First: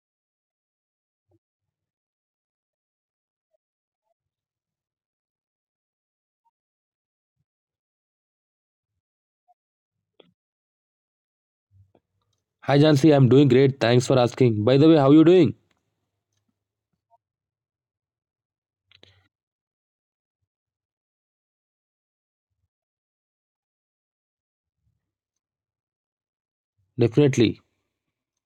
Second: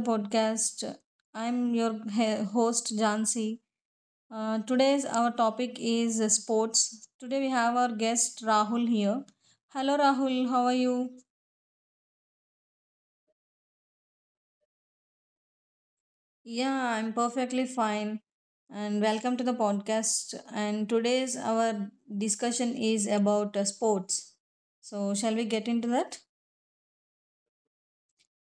podcast. I'm your host Jansi. Today's our topic is sports. Today we have our guest Rahul here. Hello Rahul, how are you? Hi Jansi, I'm doing great. Thanks for asking. By the way, how you doing? Yeah, I'm perfectly fine. And welcome to the podcast. And today's our discussion is about sports. So shall we get into that? Definitely.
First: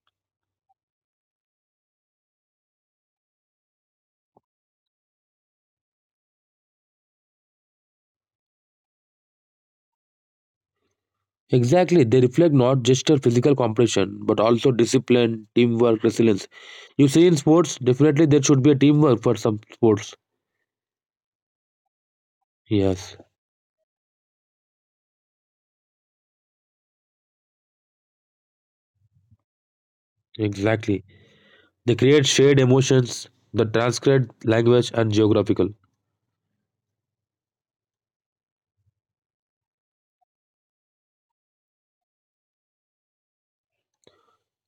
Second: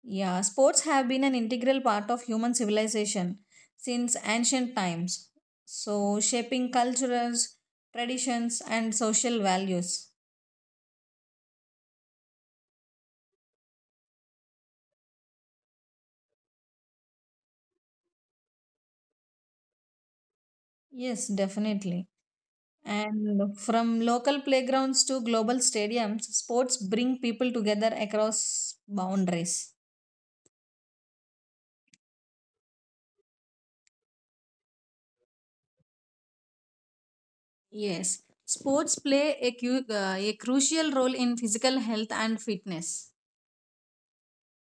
Yeah, sports have been an integral part of human civilization since ancient times, so shaping cultures, traditions, and social values. Exactly. They reflect not just your physical competition, but also discipline, teamwork, resilience. You see in sports, definitely there should be a teamwork for some sports. Yes, definitely. Yes, And from local playgrounds to global stadiums, sports bring people together across boundaries. exactly. They create shared emotions that transcend language and geographical. Yes, sports play a crucial role in physical health and fitness.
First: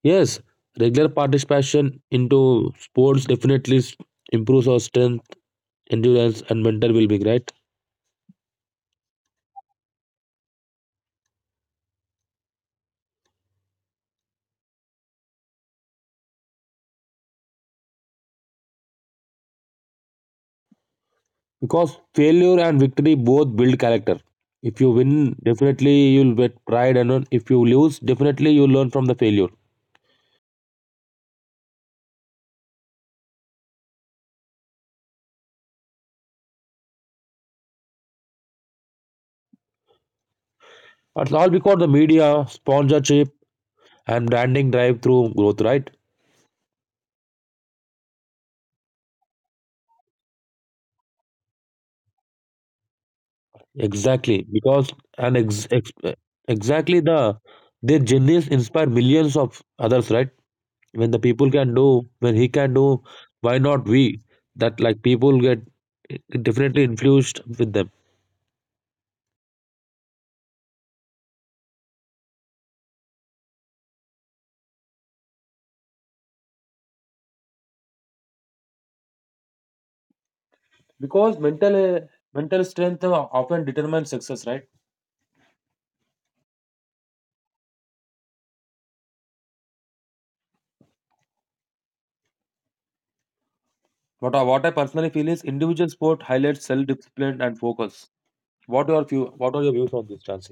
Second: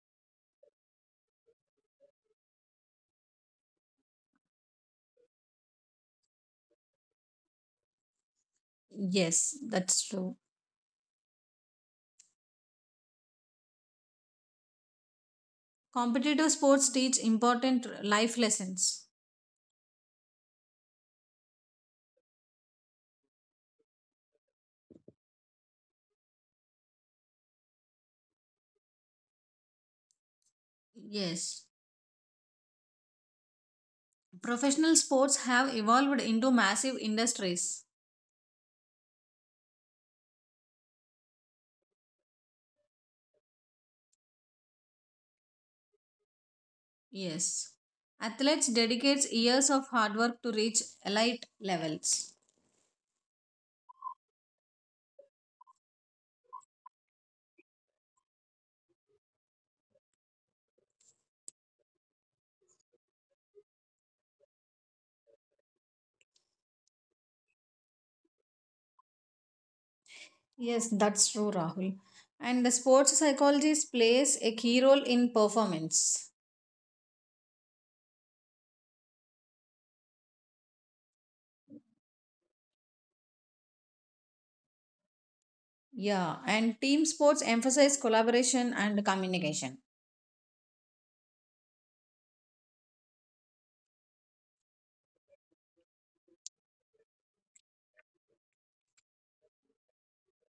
Yes, regular participation into sports definitely improves our strength, endurance, and mental well-being, right? Yes, that's true. Competitive sports teach important life lessons. Because failure and victory both build character. If you win, definitely you'll get pride, and then if you lose, definitely you learn from the failure. Yes. Professional sports have evolved into massive industries. It's all because the media, sponsorship, and branding drive through growth, right? Yes. Athletes dedicate years of hard work to reach elite levels. Exactly. Because and ex- ex- exactly the their journeys inspire millions of others, right? When the people can do, when he can do, why not we? That like people get definitely influenced with them. Yes, that's true, Rahul. And the sports psychologist plays a key role in performance. Because mental. Yeah, and team sports emphasize collaboration and communication. What else? What are your views on this, Chansey?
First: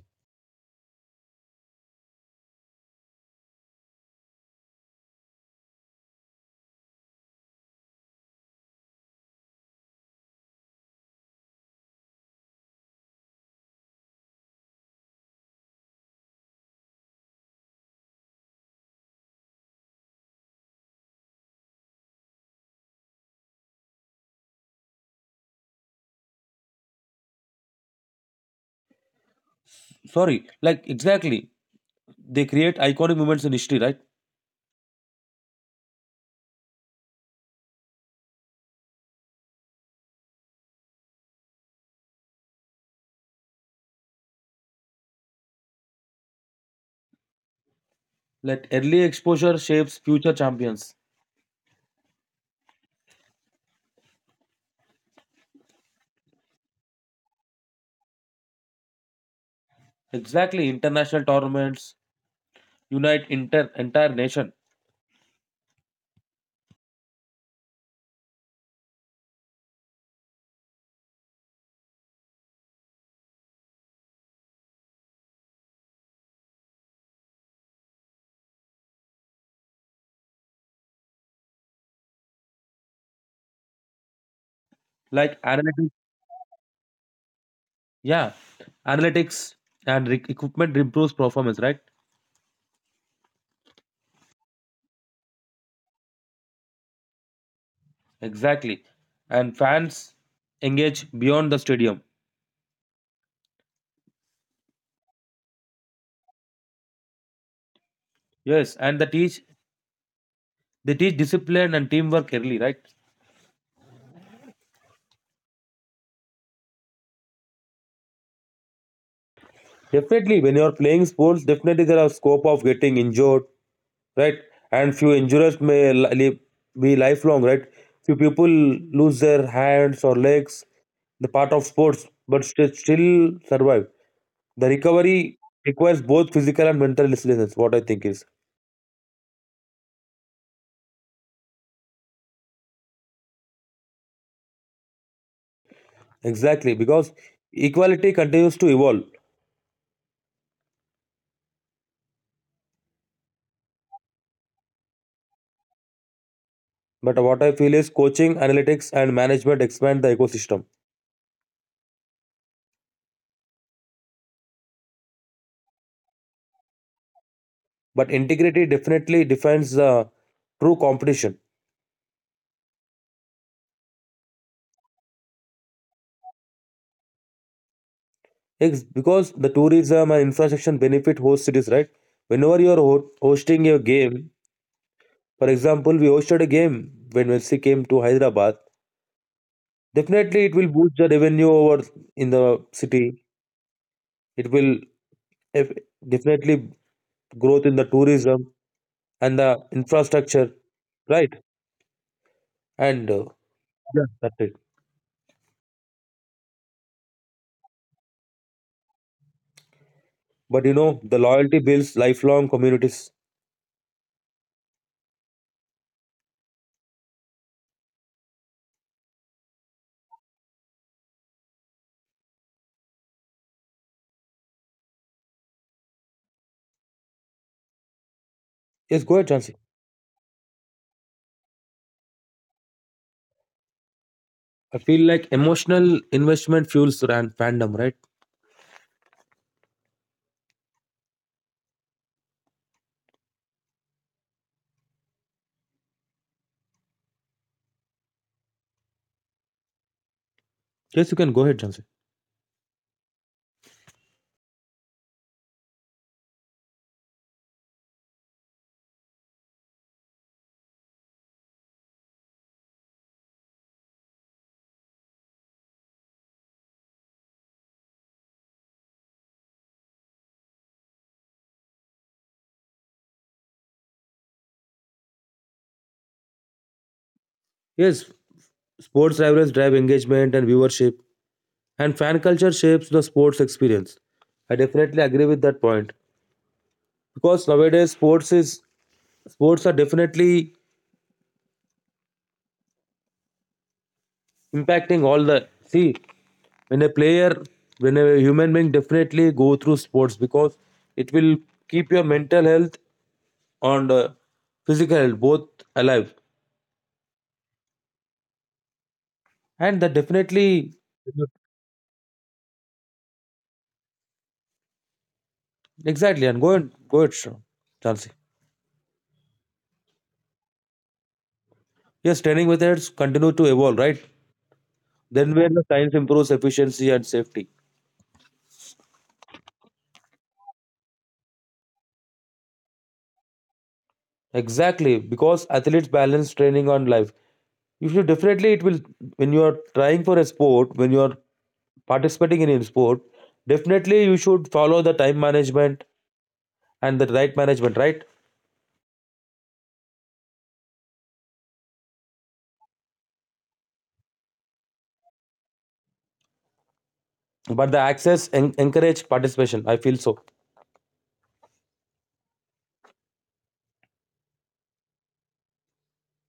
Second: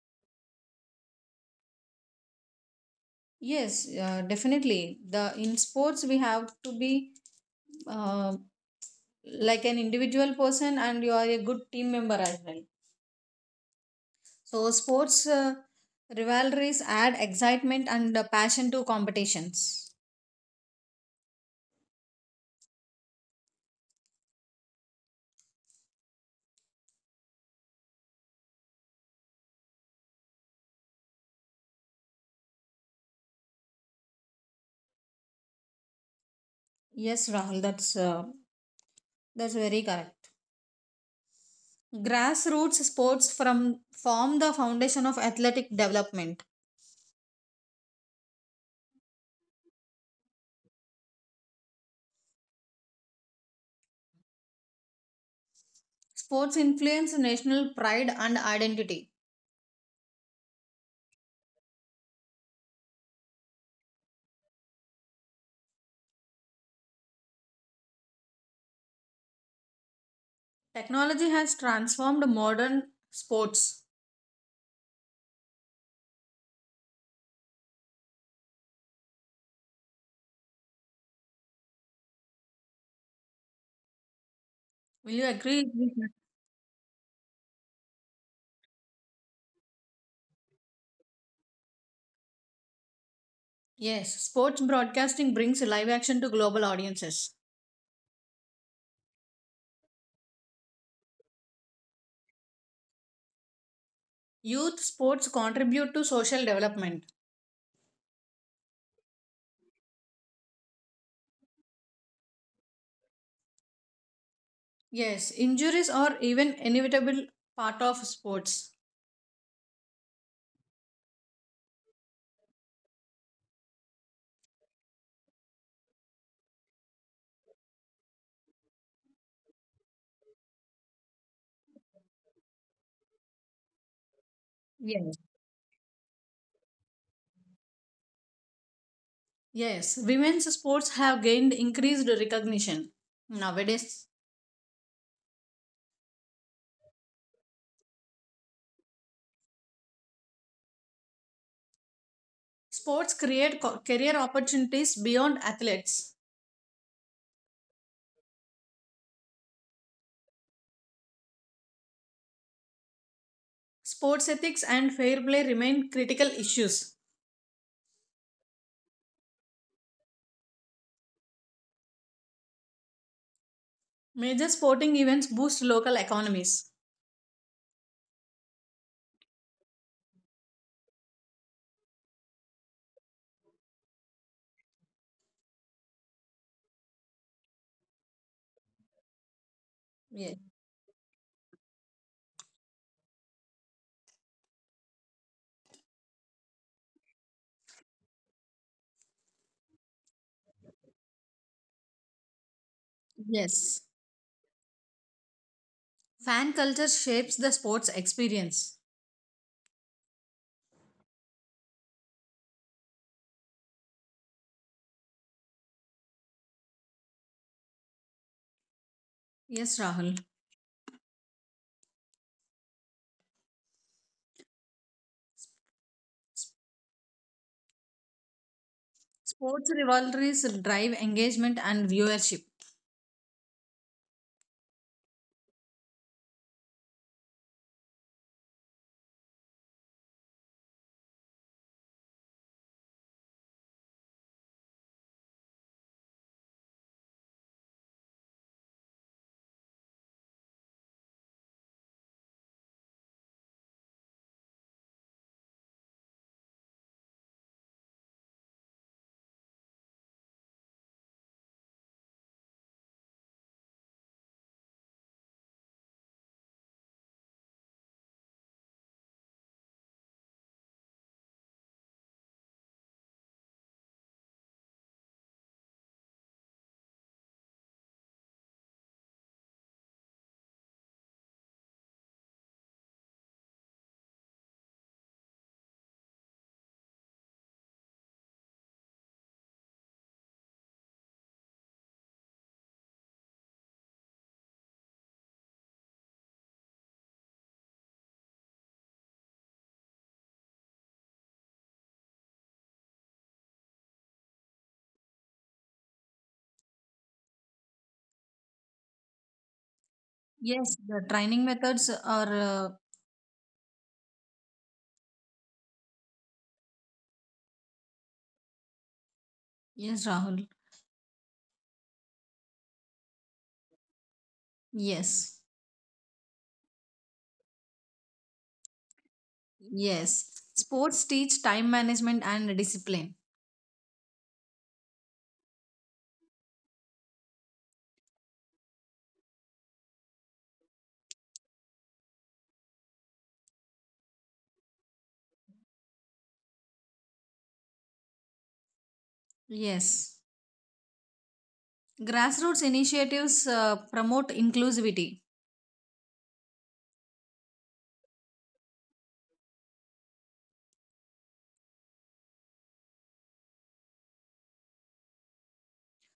Yes, definitely. The In sports we have to be uh, like an individual person, and you are a good team member as well. So, sports rivalries add excitement and passion to competitions. Sorry, like exactly. They create iconic moments in history, right? Yes, Rahul, that's very correct. Grassroots sports from form the foundation of athletic development. Like early exposure shapes future champions. Sports influence national pride and identity. Exactly, international tournaments unite inter entire nation. Technology has transformed modern sports. Will you Like agree analytics, with me? yeah, analytics and equipment improves performance, right? Yes, sports broadcasting brings live action to global audiences. Exactly, and fans engage beyond the stadium. Youth sports contribute to social development. Yes, and they teach discipline and teamwork early, right? Yes, injuries are even inevitable part of sports. Definitely, when you're playing sports, definitely there are scope of getting injured, right? And few injuries may be lifelong, right? Few people lose their hands or legs, the part of sports, but still survive. The Yes. recovery requires both physical and mental resilience. What I think is Yes, women's sports have gained increased recognition. Nowadays, exactly because equality continues to evolve. sports create career opportunities beyond athletes. But what I feel is coaching, analytics, and management expand the ecosystem. Sports ethics and fair play remain critical issues. But integrity definitely defines the true competition. Major sporting events boost local economies. Because the tourism and infrastructure benefit host cities, right? Whenever you're hosting a game, for example, we hosted a game when Messi came to Hyderabad. Yes. Definitely, it will boost the revenue over in the city. It will def- definitely growth in the tourism and the infrastructure, right? And Yes. yeah, that's it. Fan culture shapes the sports experience. But you know, the loyalty builds lifelong communities. Yes, Rahul. Yes, go ahead, Jansi. Sports rivalries drive engagement and viewership. I feel like emotional investment fuels ran fandom, right? Yes, you can go ahead, Jansi. Yes, sports rivalries drive engagement and viewership, and fan culture shapes the sports experience. I definitely agree with that point because nowadays sports are definitely impacting all the see when a player when a human being definitely go through sports because it will keep your mental health and physical health both alive and that definitely Yes, the training methods are, exactly and go it Shyam. Chansi. yes, Rahul. Yes, training methods continue to evolve, right? Then where Yes, the science improves efficiency and safety. yes. Sports teach time management and discipline. Exactly, because athletes balance training on life. You should definitely it will when you are trying for a sport, when you are participating in a sport, definitely you should follow the time management and the right management, right? Yes. Grassroots initiatives promote inclusivity. But the access encourage participation. I feel so.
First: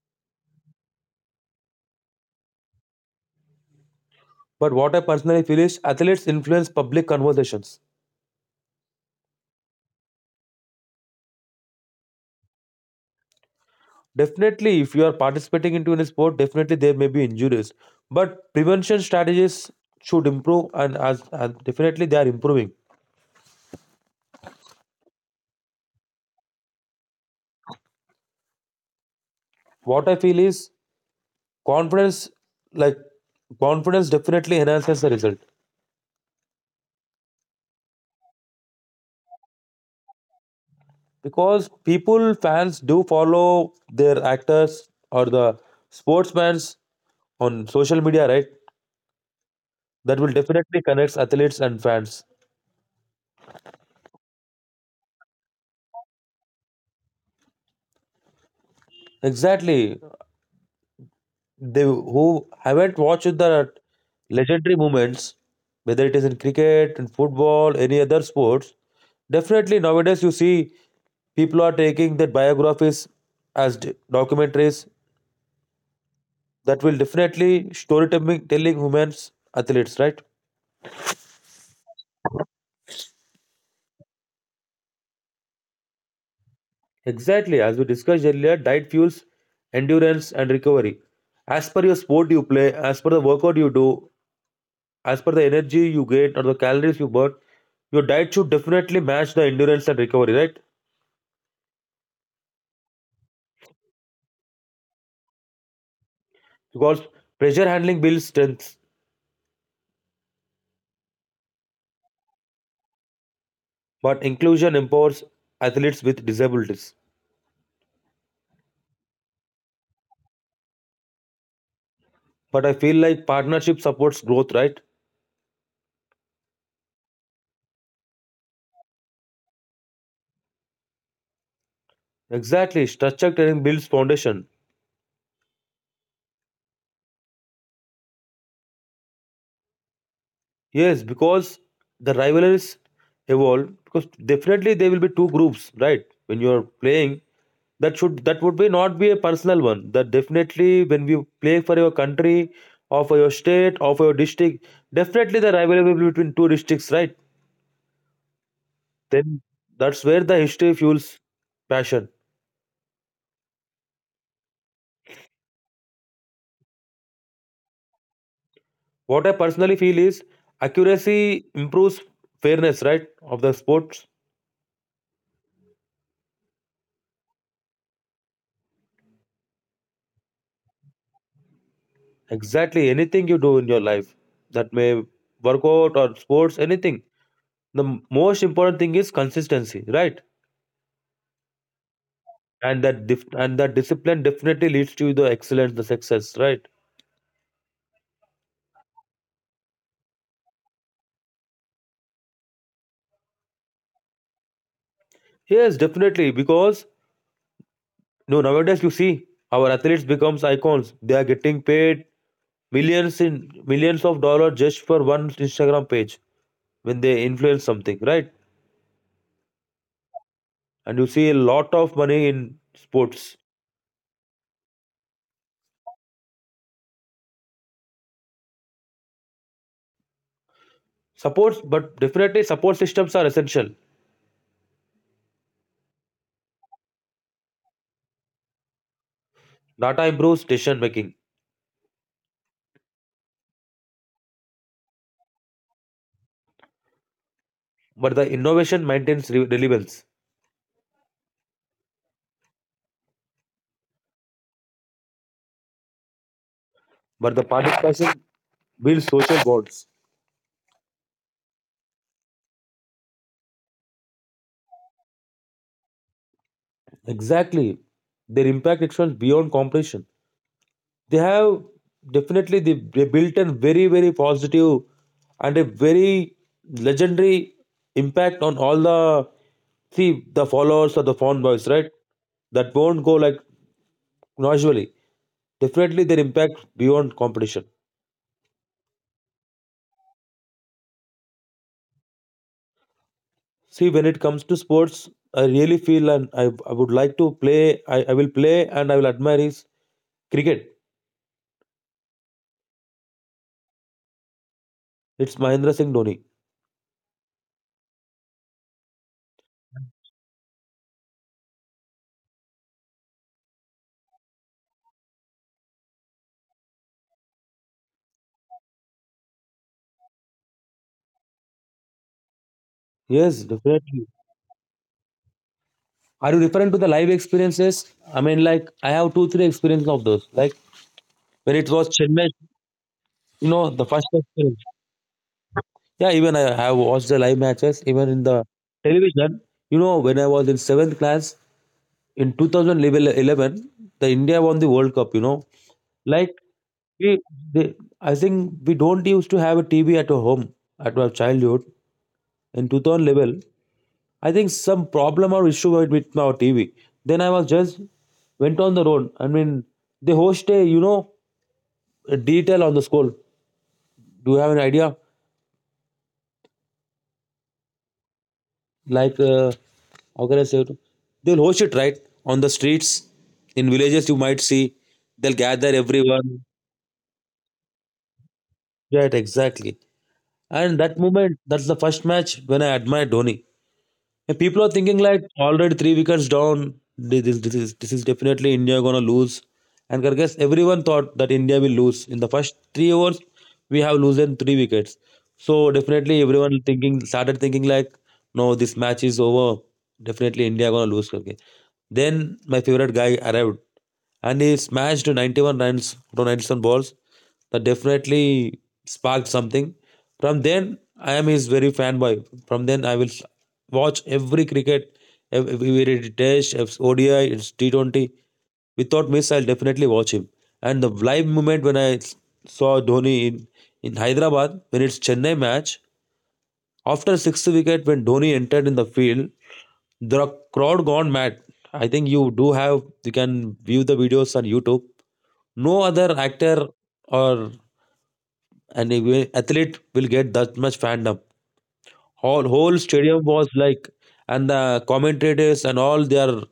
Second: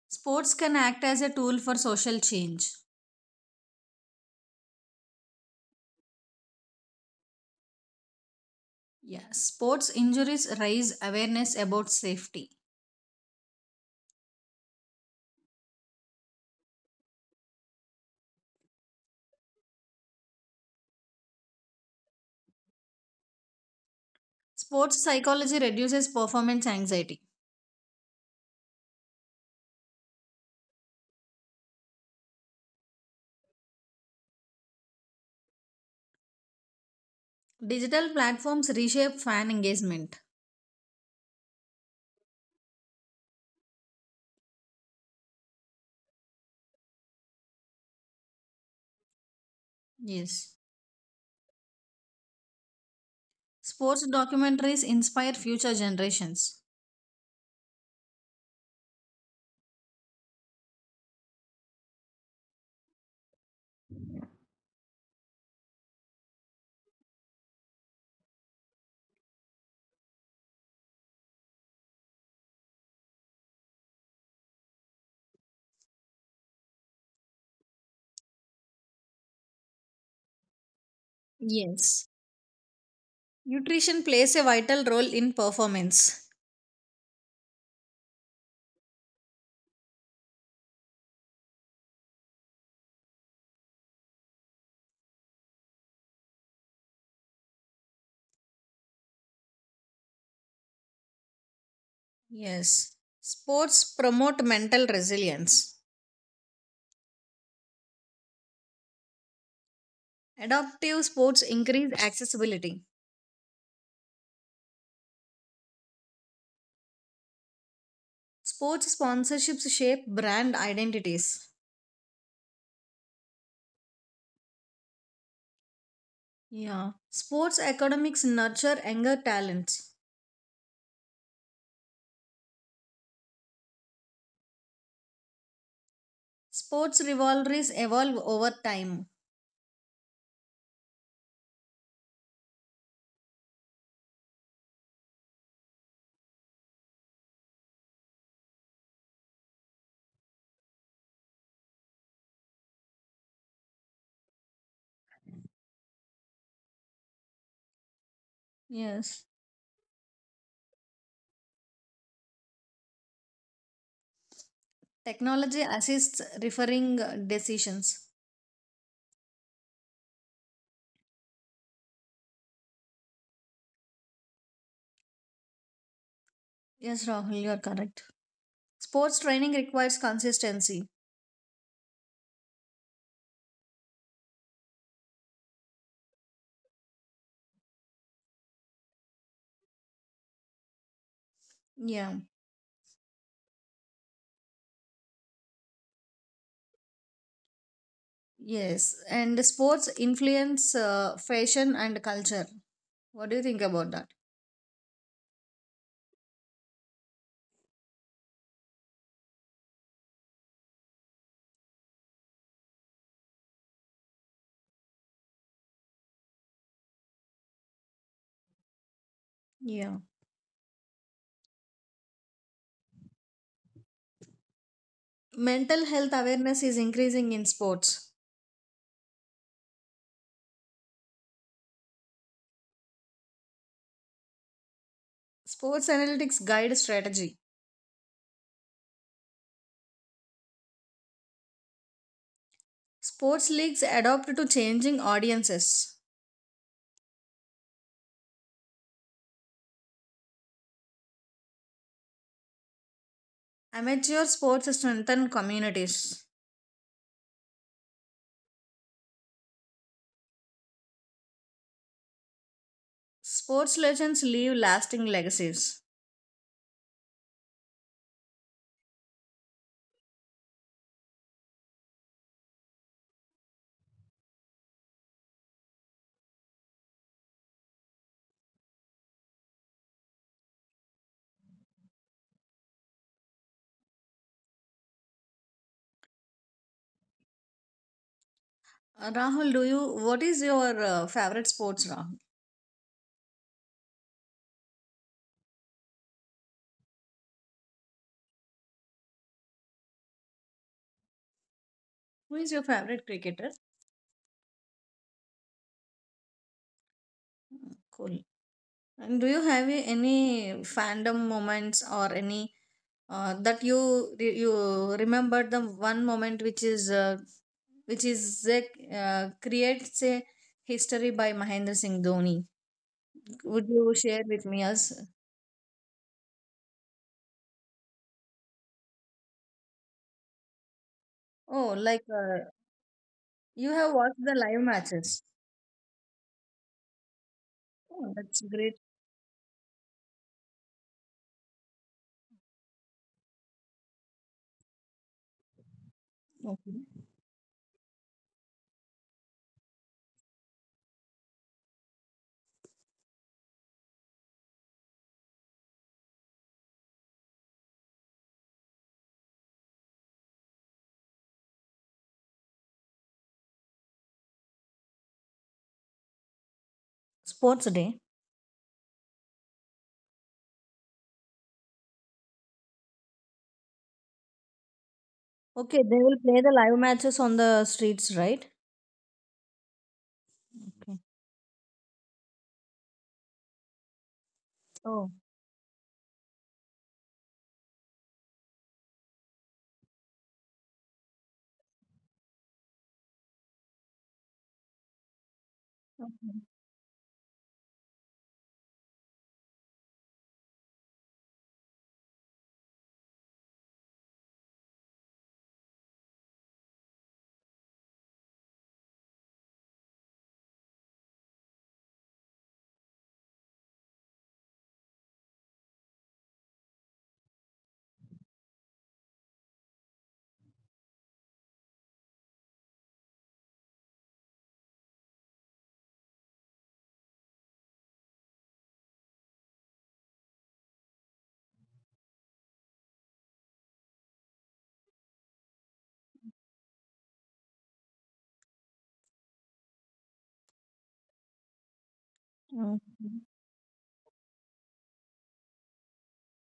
Sports can act as a tool for social change. But what I personally feel is athletes influence public conversations. Yes. Sports injuries raise awareness about safety. Definitely, if you are participating into any sport, definitely there may be injuries. But prevention strategies should improve, and as definitely they are improving. Sports psychology reduces performance anxiety. What I feel is confidence, like confidence, definitely enhances the result Digital platforms reshape fan engagement. because people fans do follow their actors or the sportsmen's on social media, right? That will Yes. definitely connect athletes and fans. Sports documentaries inspire future generations. Exactly. They who haven't watched the legendary moments, whether it is in cricket, in football, any other sports, definitely nowadays you see people are taking that biographies as documentaries that will definitely storytelling telling humans athletes, right? Yes. Nutrition plays a vital role in performance. Exactly, as we discussed earlier, diet fuels endurance and recovery. As per your sport you play, as per the workout you do, as per the energy you get or the calories you burn, your diet should definitely match the endurance and recovery, right? Yes. Sports promote mental resilience. Because pressure handling builds strength, Adaptive sports increase accessibility. but inclusion empowers athletes with disabilities. Sports sponsorships shape brand identities. But I feel like partnership supports growth, right? Yeah. Sports academics nurture younger talents. Exactly. Structured training builds foundation. Sports rivalries evolve over time. Yes, because the rivalries evolve because definitely there will be two groups, right? When you are playing, that should that would be not be a personal one. That definitely when we play for your country or for your state or for your district, definitely the rivalry will be between two districts, right? Yes. Then that's where the history fuels passion. Technology assists referring decisions. What I personally feel is accuracy improves fairness, right, of the sports. Yes, Rahul, you are correct. Sports training requires consistency. Exactly. Anything you do in your life that may workout or sports, anything. The most important thing is consistency, right? Yeah. And that discipline definitely leads to the excellence, the success, right? Yes, and sports influence fashion and culture. What do you think about that? Yes, definitely. Because no, nowadays you see our athletes becomes icons. They are getting paid millions in millions of dollars just for one Instagram page when they influence something, right? Yeah. And you see a lot of money in sports. Mental health awareness is increasing in sports. Supports, but definitely support systems are essential. Sports analytics guide strategy. Data improves decision making, Sports leagues adapt to changing audiences. but the innovation maintains relevance. Amateur sports strengthen communities. But the participation builds social bonds. Sports legends leave lasting legacies. Exactly. Their impact extends beyond competition. They have definitely they built a very, very positive and a very legendary impact on all the see the followers or the fan boys, right? That won't go like casually. Definitely their impact beyond competition. Rahul, do you what is your favorite sports? Rahul, See, when it comes to sports, I really feel and I would like to play. I will play and I will admire his cricket. who is your favorite cricketer? It's Mahendra Singh Dhoni. Cool. And do you have any fandom moments or any, that you re- you remembered the one moment which creates a history by Mahendra Singh Dhoni. Yes, Would you definitely. share with me us? Are you referring to the live experiences? I mean, like I have two, three experiences of those. Like when it Oh, was like, Chennai, you know, you the have first watched the experience. live matches? Yeah, even I have watched the live matches, even Oh, in the that's great. television. You know, when I was in seventh class, in 2011, the India won the world cup, you know, like Okay. we they, I think we don't used to have a TV at our home at our childhood in 2011. I think some problem or issue with our TV, then I was just went on the road. I mean, they host a, you know, a detail on the school. Do you have an idea, Sports day. like how can I say it? They'll host it, right? On the streets, in villages you might see, they'll gather Okay, they will play everyone. the live matches on the streets, right? Right, exactly. And Okay. that moment, that's the first match when I admire Dhoni. And people are thinking Oh. like already three wickets down. This, this is definitely India gonna lose. And I guess everyone thought that India will lose in the first three overs. We have losing three wickets, so definitely Okay. everyone thinking started thinking like, no, this match is over. Definitely India gonna lose. Okay. Then my favorite guy arrived and he smashed 91 runs from 97 balls. That definitely sparked something. From then, I am his very fanboy. From then, watch every cricket, whether it is Test, it's ODI, it's T20. Without miss, I'll definitely watch him. And the live moment when saw Dhoni in Hyderabad, when it's Chennai match, after sixth wicket, when Dhoni entered in the field, the crowd gone mad. I think you do have you can view the videos on YouTube. No other actor or and even athlete will get that much fandom. Whole Okay. whole stadium was like, and the commentators and all they are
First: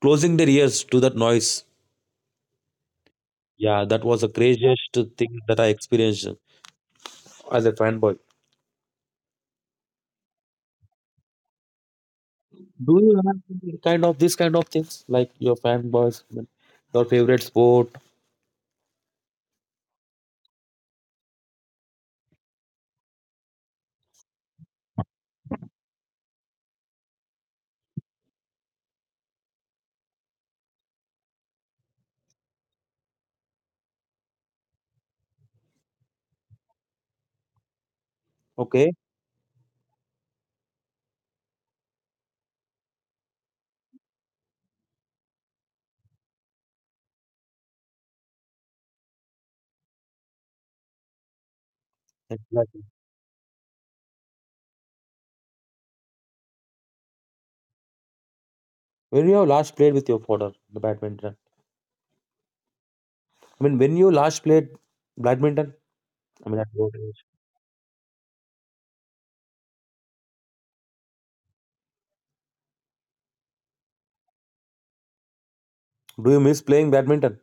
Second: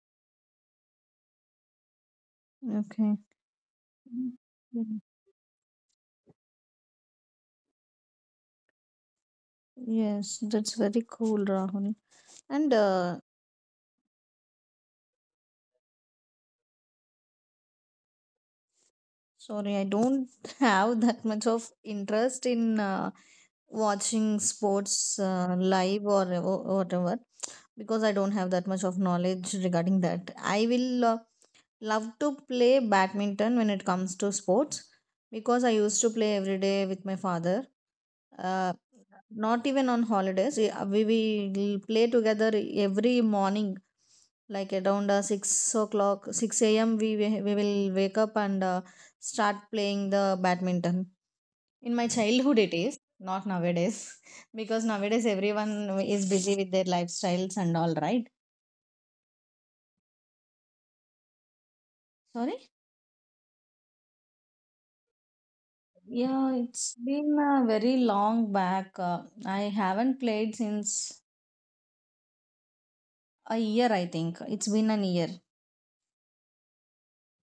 closing their ears to that noise. Okay. Yeah, that was the craziest Mm. thing that I experienced as a fanboy. Yes, that's very cool, Rahul. And Do you have any kind of this kind of things like your fanboys, your favorite sport? Sorry, I don't have that much of interest in watching sports live or whatever because I don't have that much of knowledge regarding that. I will love to play badminton when it comes to sports because I used to play every day with my father. uh, Okay, Not even on holidays, we will play together every morning like around 6 o'clock, 6 a.m. We, we will wake up and start playing the badminton in my childhood, it exactly. is not nowadays. Because nowadays everyone is busy with their lifestyles and all, right? When you have last played with your father, the badminton. Sorry. I mean, when you last played badminton, Yeah, I mean, at it's what age? been very long back. I haven't played since a year. I think it's been an year. Do you miss playing badminton?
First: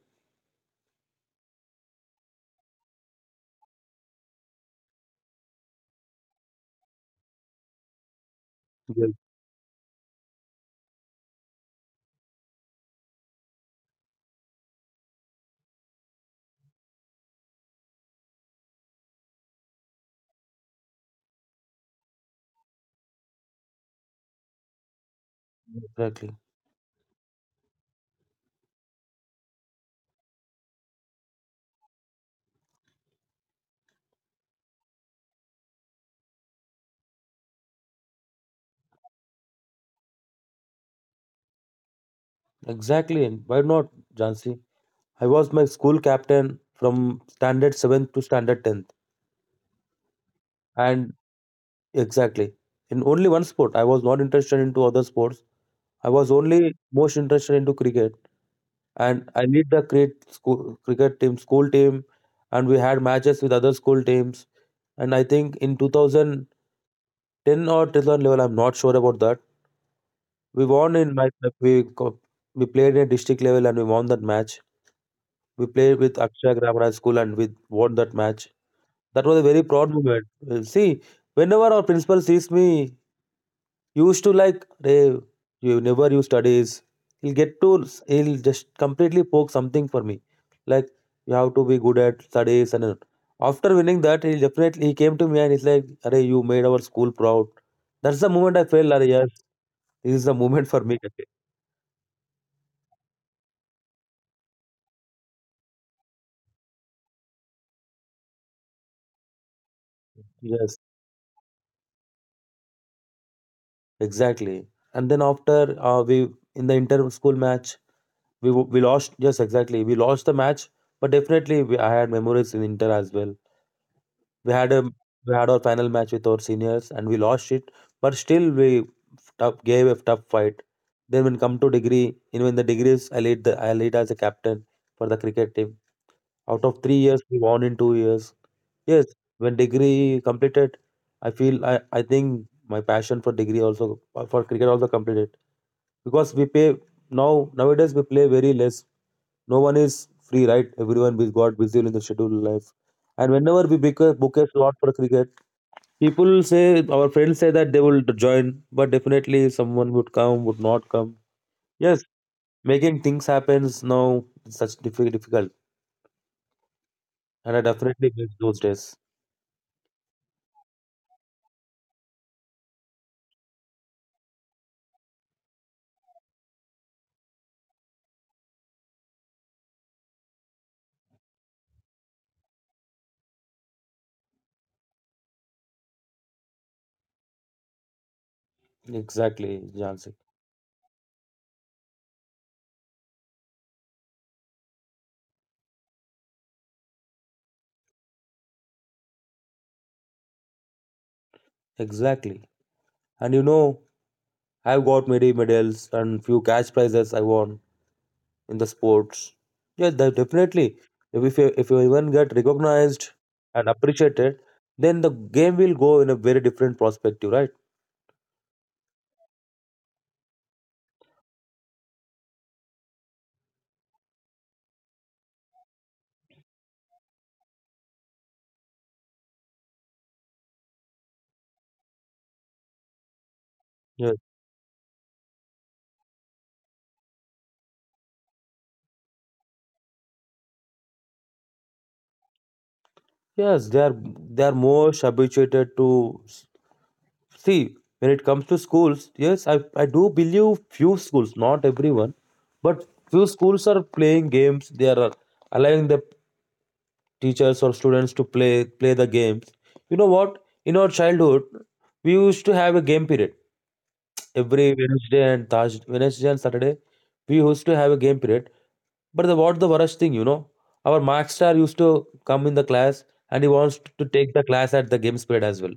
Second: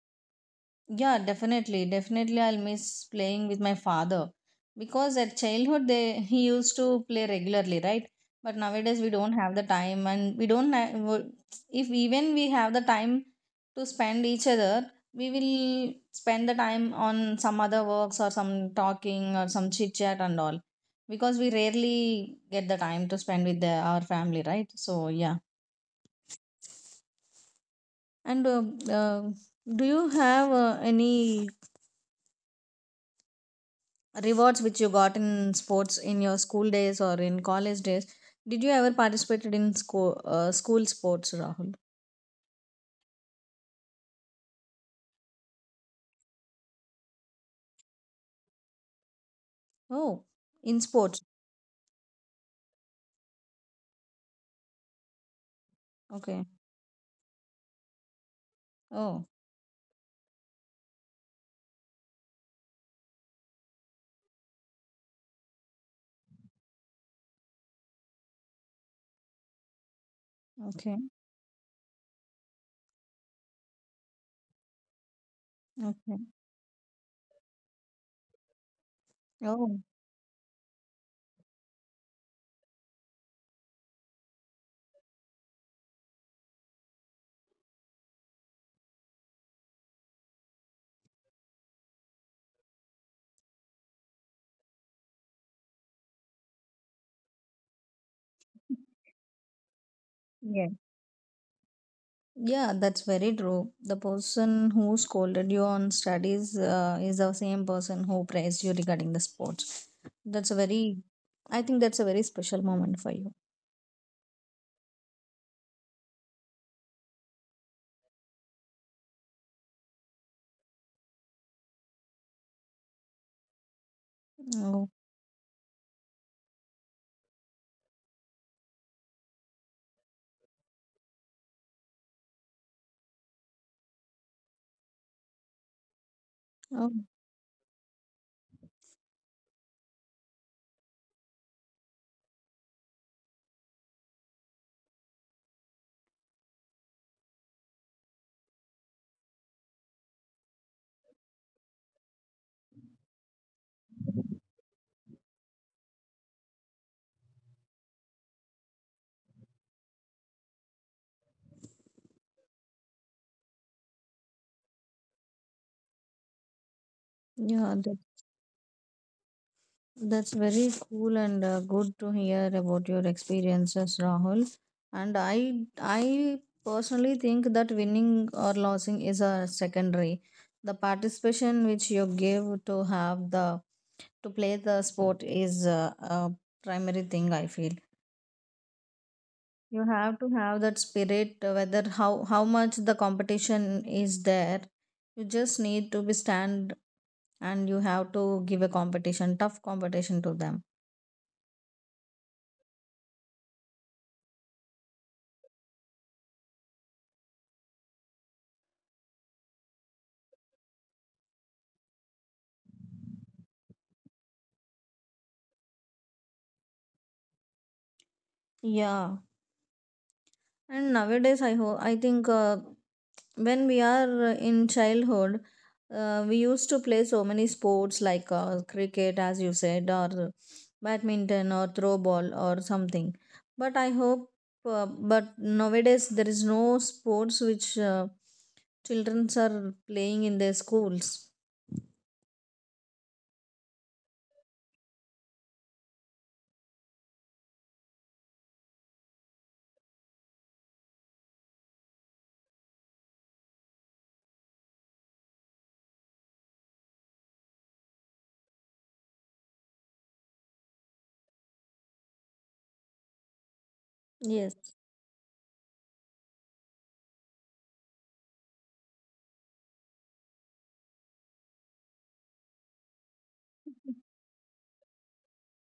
Yeah, definitely. Definitely, I'll miss playing with my father because at childhood they he used to play regularly, right? But nowadays Yes, we don't have the time, and we don't have, if even we have the time to spend each other, we will spend the time on some other works or some talking or some chit chat and all because we rarely get the time to spend with our family, right? So yeah. exactly. And uh, do you have any rewards which you got in sports in your school days or in college days? Did you ever participated in school sports, Rahul? Exactly, and why not, Jansi? I was my school captain from standard 7th to standard 10th. Oh, in And sports. exactly, in only one sport, I was not interested into other sports. I was Okay. only most interested into cricket. And Oh. I lead the school, cricket team, school team, and we had matches with other school teams. And I think in 2010 or 2011 level, I'm not sure about that. We won Okay. in my, we, co- we played at district level and we won that match. We played with Okay. Akshaya Grammar High School and we won that match. That was a very Oh. proud moment. See, whenever our principal sees me, he used to like, hey, you never you studies. He'll just completely poke something for me. Like, you have to be good at studies. And all. After winning that, he definitely, he came to me and he's like, hey, you made our school proud. That's the moment I felt, "Arey, yes, this is the moment Yeah, for me." yeah. That's very true. The person who scolded you on studies is the same person who praised you regarding the sports. That's a Yes, very I think that's a very special moment for you. exactly. And then after we in the inter school match, we lost. Yes, exactly. We lost the match, but definitely we, I had memories in Inter as well. We had a Oh. we had our final match with our seniors and we lost it, but still we tough, gave a tough fight. Then when come to degree, even in the degrees, I lead as a captain for the cricket team. Out of three Oh. years, we won in 2 years. Yes, when degree completed, I feel I think my passion for degree also for cricket also completed because we pay now nowadays we play very less. No one is free, right? Everyone is got busy in the schedule life, and whenever we book a slot for cricket, people say our friends say that they will join, but definitely someone would come would not come. Yes, making things happens now is such difficult, and I Yeah. definitely miss those days. That's very cool and good to hear about your experiences, Rahul. And I personally think that winning or losing is a secondary. The participation which you give to play the sport is a primary thing. I feel Exactly, you Jansi. have to have that spirit, whether how much the competition is there. You just need to be stand and you have to give a competition, tough competition to them. Exactly, and you know, I've got many medals and few cash prizes I won in the sports. Yeah, that definitely. If you even get recognized and appreciated, then the game will go in a very different perspective, right? Yeah. And nowadays, I think when we are in childhood, we used to play so many sports like cricket, as you said, or badminton, or throw ball, or something. But I Yeah. hope, uh, but nowadays there is no sports which children are playing in their schools. Yes, they are most habituated to s- see when it comes to schools. Yes, I do believe few schools, not everyone, but few schools are playing games. They are allowing the teachers or students to play the games. You know what? In our childhood, we used to have a game period every Yes. Wednesday and Thursday, Wednesday and Saturday, we used to have a game period. But the, what the worst thing, you know, our mark star used to come in the class and he wants to take the class at the game period as well.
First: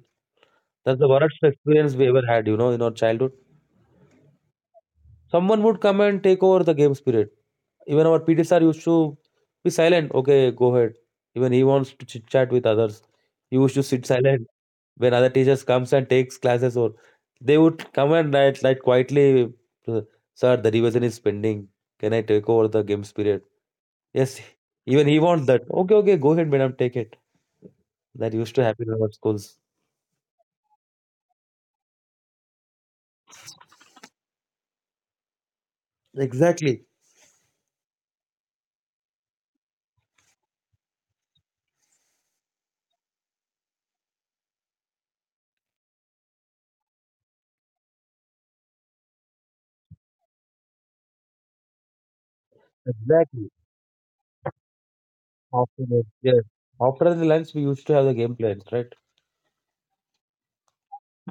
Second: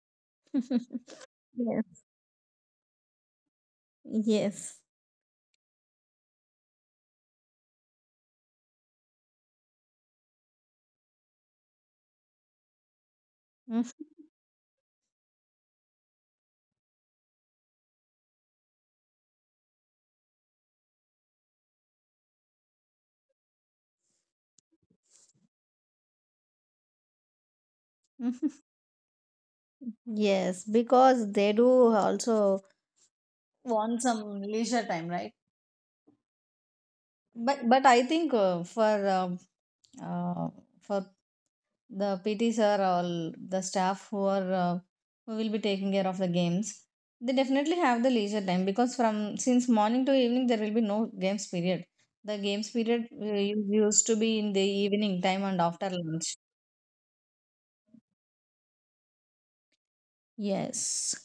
That's the worst experience Yes. we ever had, you know, in our childhood. Yes. Someone would come and take over the game period. Even our PT sir used to be silent. Okay, go ahead. Even he wants to chit chat with others. He used to sit silent when other teachers comes and takes classes, or they would come and like quietly, uh, sir the revision is pending, can I take over the games period? Yes, even he wants that. Okay, okay, go ahead madam, take it. That used to happen in our schools. Yes, because they do also want some leisure time, right? Exactly. But I think uh, for the PTs or all the staff who are who will be taking care of the games, they definitely have the leisure time because from since morning to evening there will be no games period. The games period Exactly, used to be in the evening time and after after the, lunch. yes, after the lunch we used to have the game plans, right? Yes.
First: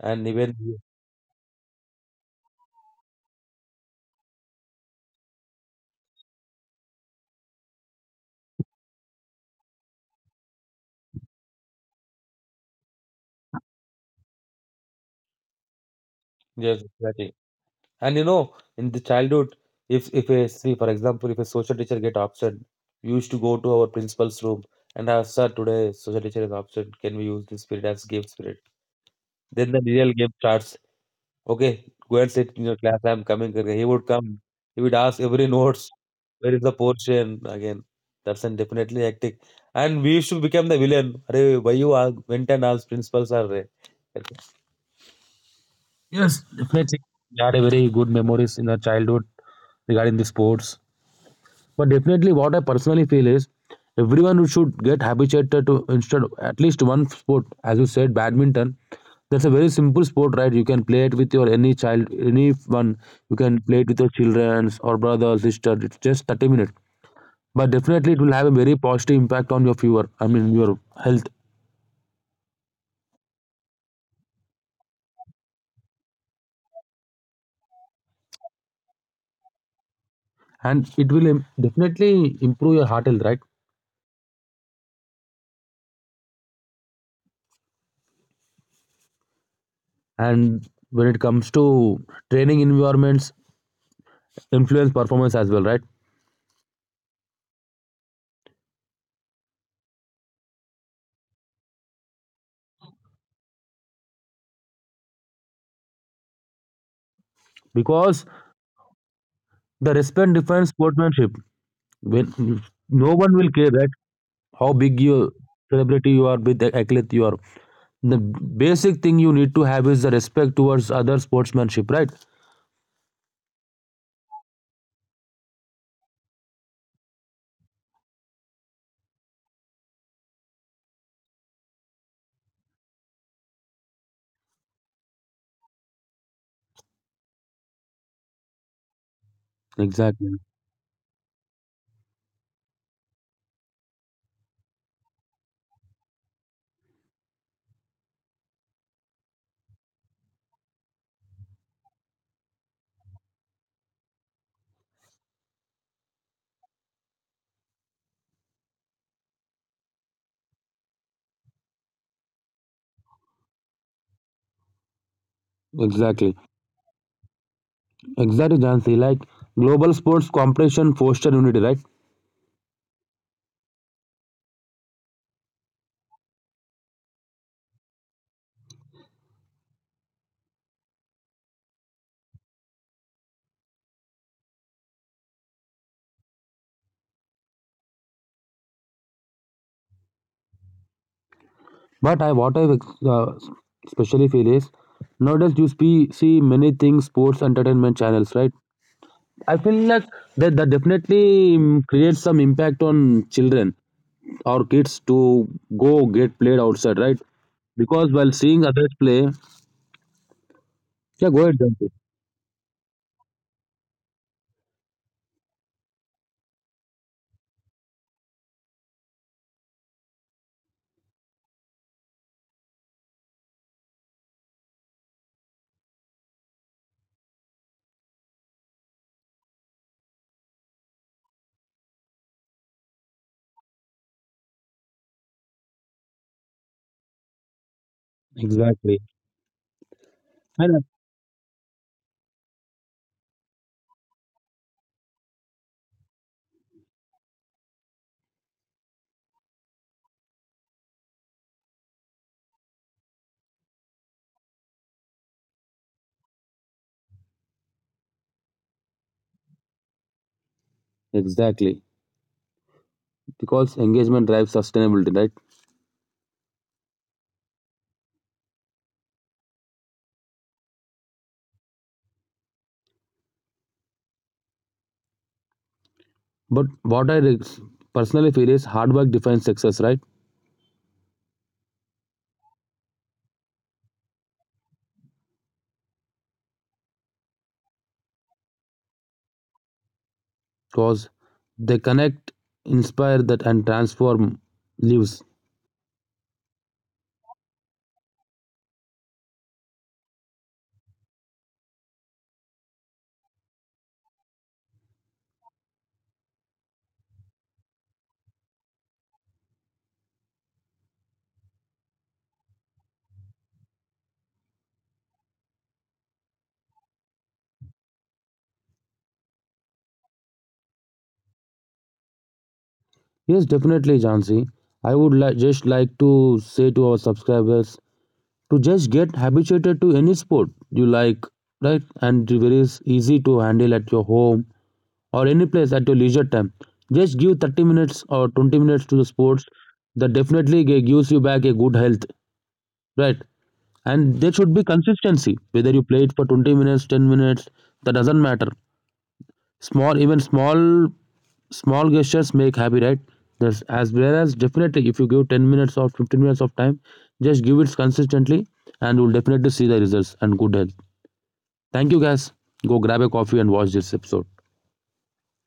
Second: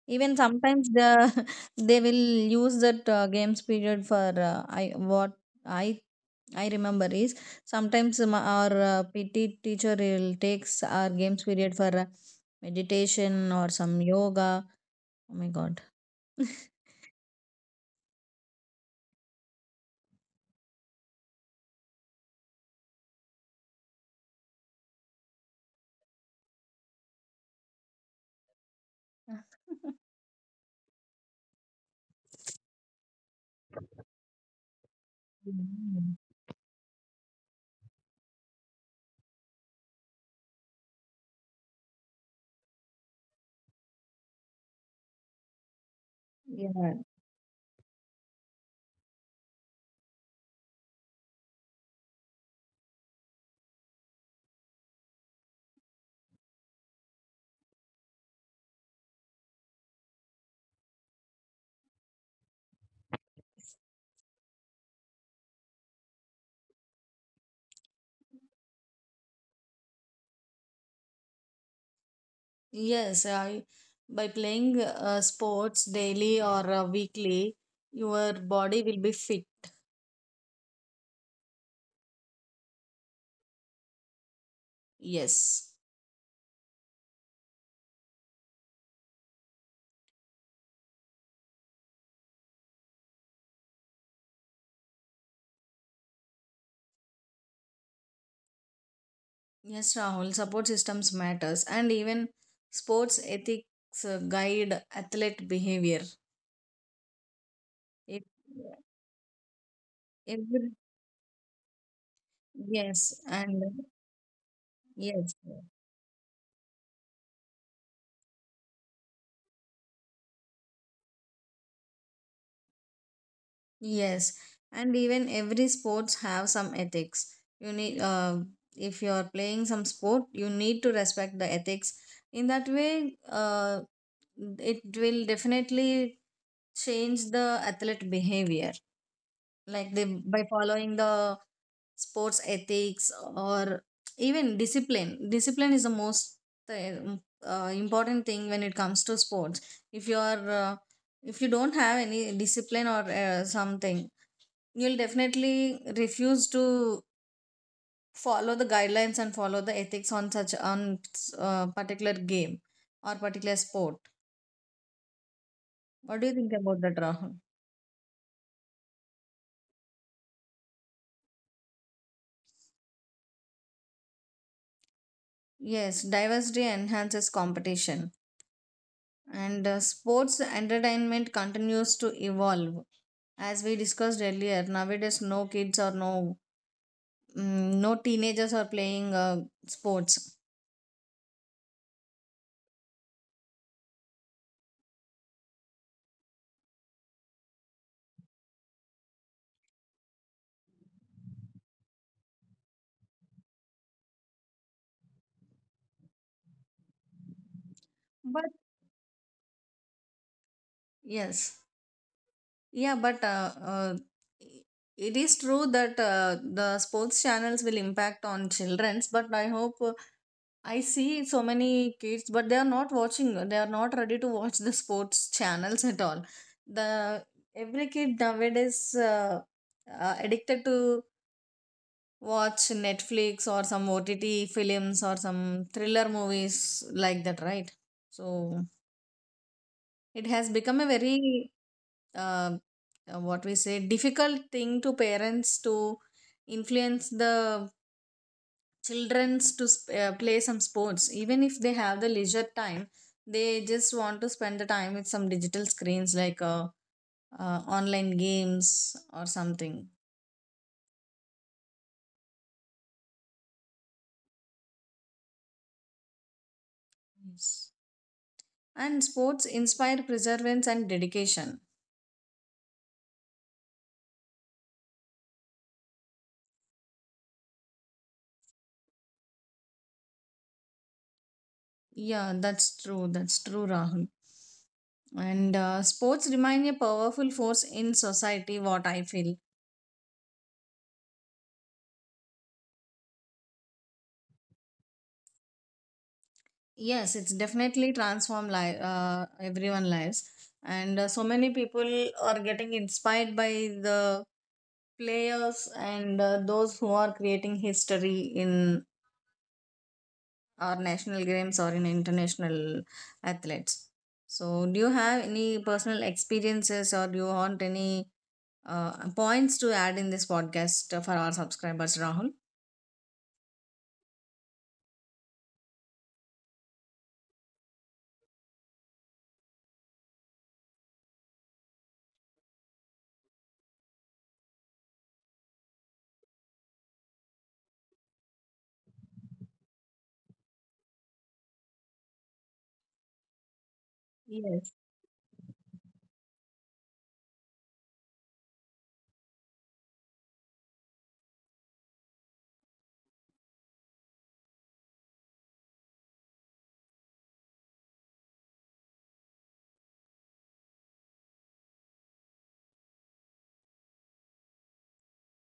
And Even even sometimes the they will use that games period for I what I I remember is, sometimes our PT teacher will takes our games period for meditation or some yoga. Oh my god. yes, exactly. And you know, in the childhood, if a see, for example, if a social teacher get absent, we used to go to our principal's room and ask, "Sir, today social teacher is absent. Can we use this period as game spirit?" Then the real game starts. Okay, go and sit in your class. I am coming. करके." He would come. He would ask every notes, Mm. "Where is the portion?" Again, that's an definitely hectic. And we used to become the villain. Arey, why you are went and asked principal sir? Arey." Yes, Yeah. definitely. We had a very good memories in our childhood regarding the sports. But definitely, what I personally feel is everyone should get habituated to instead at least one sport. As you said, badminton. That's a very simple sport, right? You can play it with your any child, anyone. You can play it with your childrens or brother, or sister. It's just 30 minutes, but definitely it will have a very positive impact on your fever. I mean your health, Yes, by playing sports daily or weekly, your body will be fit. and it will im- definitely improve your heart health, right? Yes. And when it comes to training environments, influence performance as well, right? Yes, Rahul, support systems matters and even sports ethics guide athlete behavior. If Because the respect defines every, sportsmanship. When no yes, one will and care that how big you yes. celebrity you are with athlete you are, the basic thing you need to have is the respect towards other sportsmanship, right? Yes, and even every sports have some ethics. You need If you are playing some sport, you need to respect the ethics. In that way, it will definitely change the athlete behavior. Like, they Exactly. by following the sports ethics, or even discipline. Discipline is the most uh, important thing when it comes to sports. If you are uh, if you don't have any discipline or something, you'll definitely refuse to follow the guidelines and follow the ethics on such, on particular game or particular sport. What do you Exactly. think about that, Rahul? Exactly, Jansi. Like, global sports competition foster unity, right? Yes, diversity enhances competition. And sports entertainment continues to evolve. As we discussed earlier, nowadays no kids or no teenagers are playing sports. But I what I uh, especially feel is nowadays you see, see many things sports entertainment channels, right? I feel like that definitely creates some impact on children, our kids to go get played outside, right? Because while But seeing others play, yeah, go ahead, yes. Janti. Yeah, but it is true that the sports channels will impact on childrens. But I hope I see so many kids, but they are not watching. They are not ready to watch the sports channels at all. The Every kid nowadays addicted to watch Netflix or some OTT films or some thriller movies like that, right? So Exactly. it has And become a very uh, what we say difficult thing to parents to influence the childrens to play some sports. Even if they have the leisure time, they just want to spend the time with some digital screens like online games or something. exactly. Because engagement drives sustainability, right? Yes. And sports inspire perseverance and dedication. But personally feel is hard work defines success, right? Yeah, that's true, that's true, Rahul. And sports remain a powerful force in society, what I feel. Because they connect, inspire that, and transform lives. Yes, it's definitely transformed everyone lives, and so many people are getting inspired by the players and those who are creating history in our national games or in international athletes. So, do you have any personal experiences or do you want any points to add in this podcast for our subscribers, Rahul? Yes, definitely, Jansi. Just like to say to our subscribers to just get habituated to any sport you like, right? And it is easy to handle at your home or any place at your leisure time. Just give 30 minutes or 20 minutes to the sports that definitely gives you back a good health, right? And there should be Yes. consistency, whether you play it for 20 minutes, 10 minutes, that doesn't matter. Small, small gestures make happy, right? That's as well as definitely, if you give 10 minutes or 15 minutes of time, just give it consistently, and you'll definitely see the results and good health. Thank you, guys. Go grab a coffee and watch this episode.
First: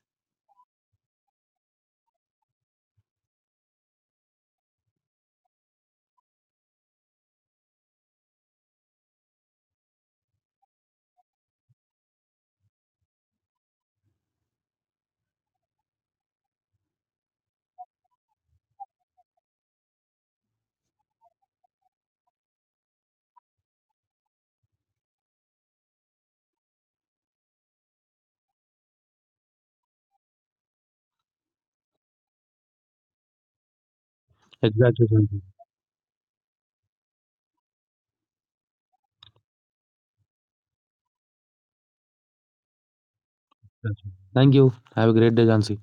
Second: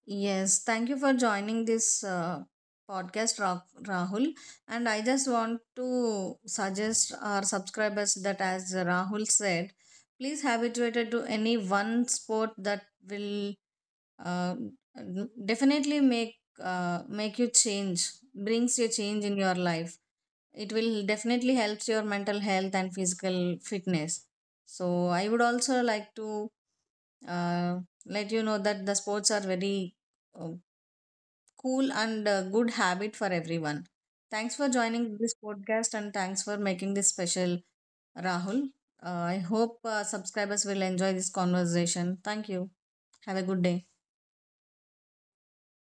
Yes, thank you for joining this podcast, Rahul. And I just want to suggest our subscribers that, as Rahul said, please habituated to any one sport that will uh, definitely make you change, brings you change in your life. It will definitely helps your mental health and physical fitness. So I would also like to uh, let you know that the sports are very uh, cool and good habit for everyone. Thanks for Exactly, joining this Jansi. podcast and thanks for making this special, Rahul. I hope subscribers will enjoy this conversation. Thank you. Have a good day. Thank you. Have a great day, Jansi.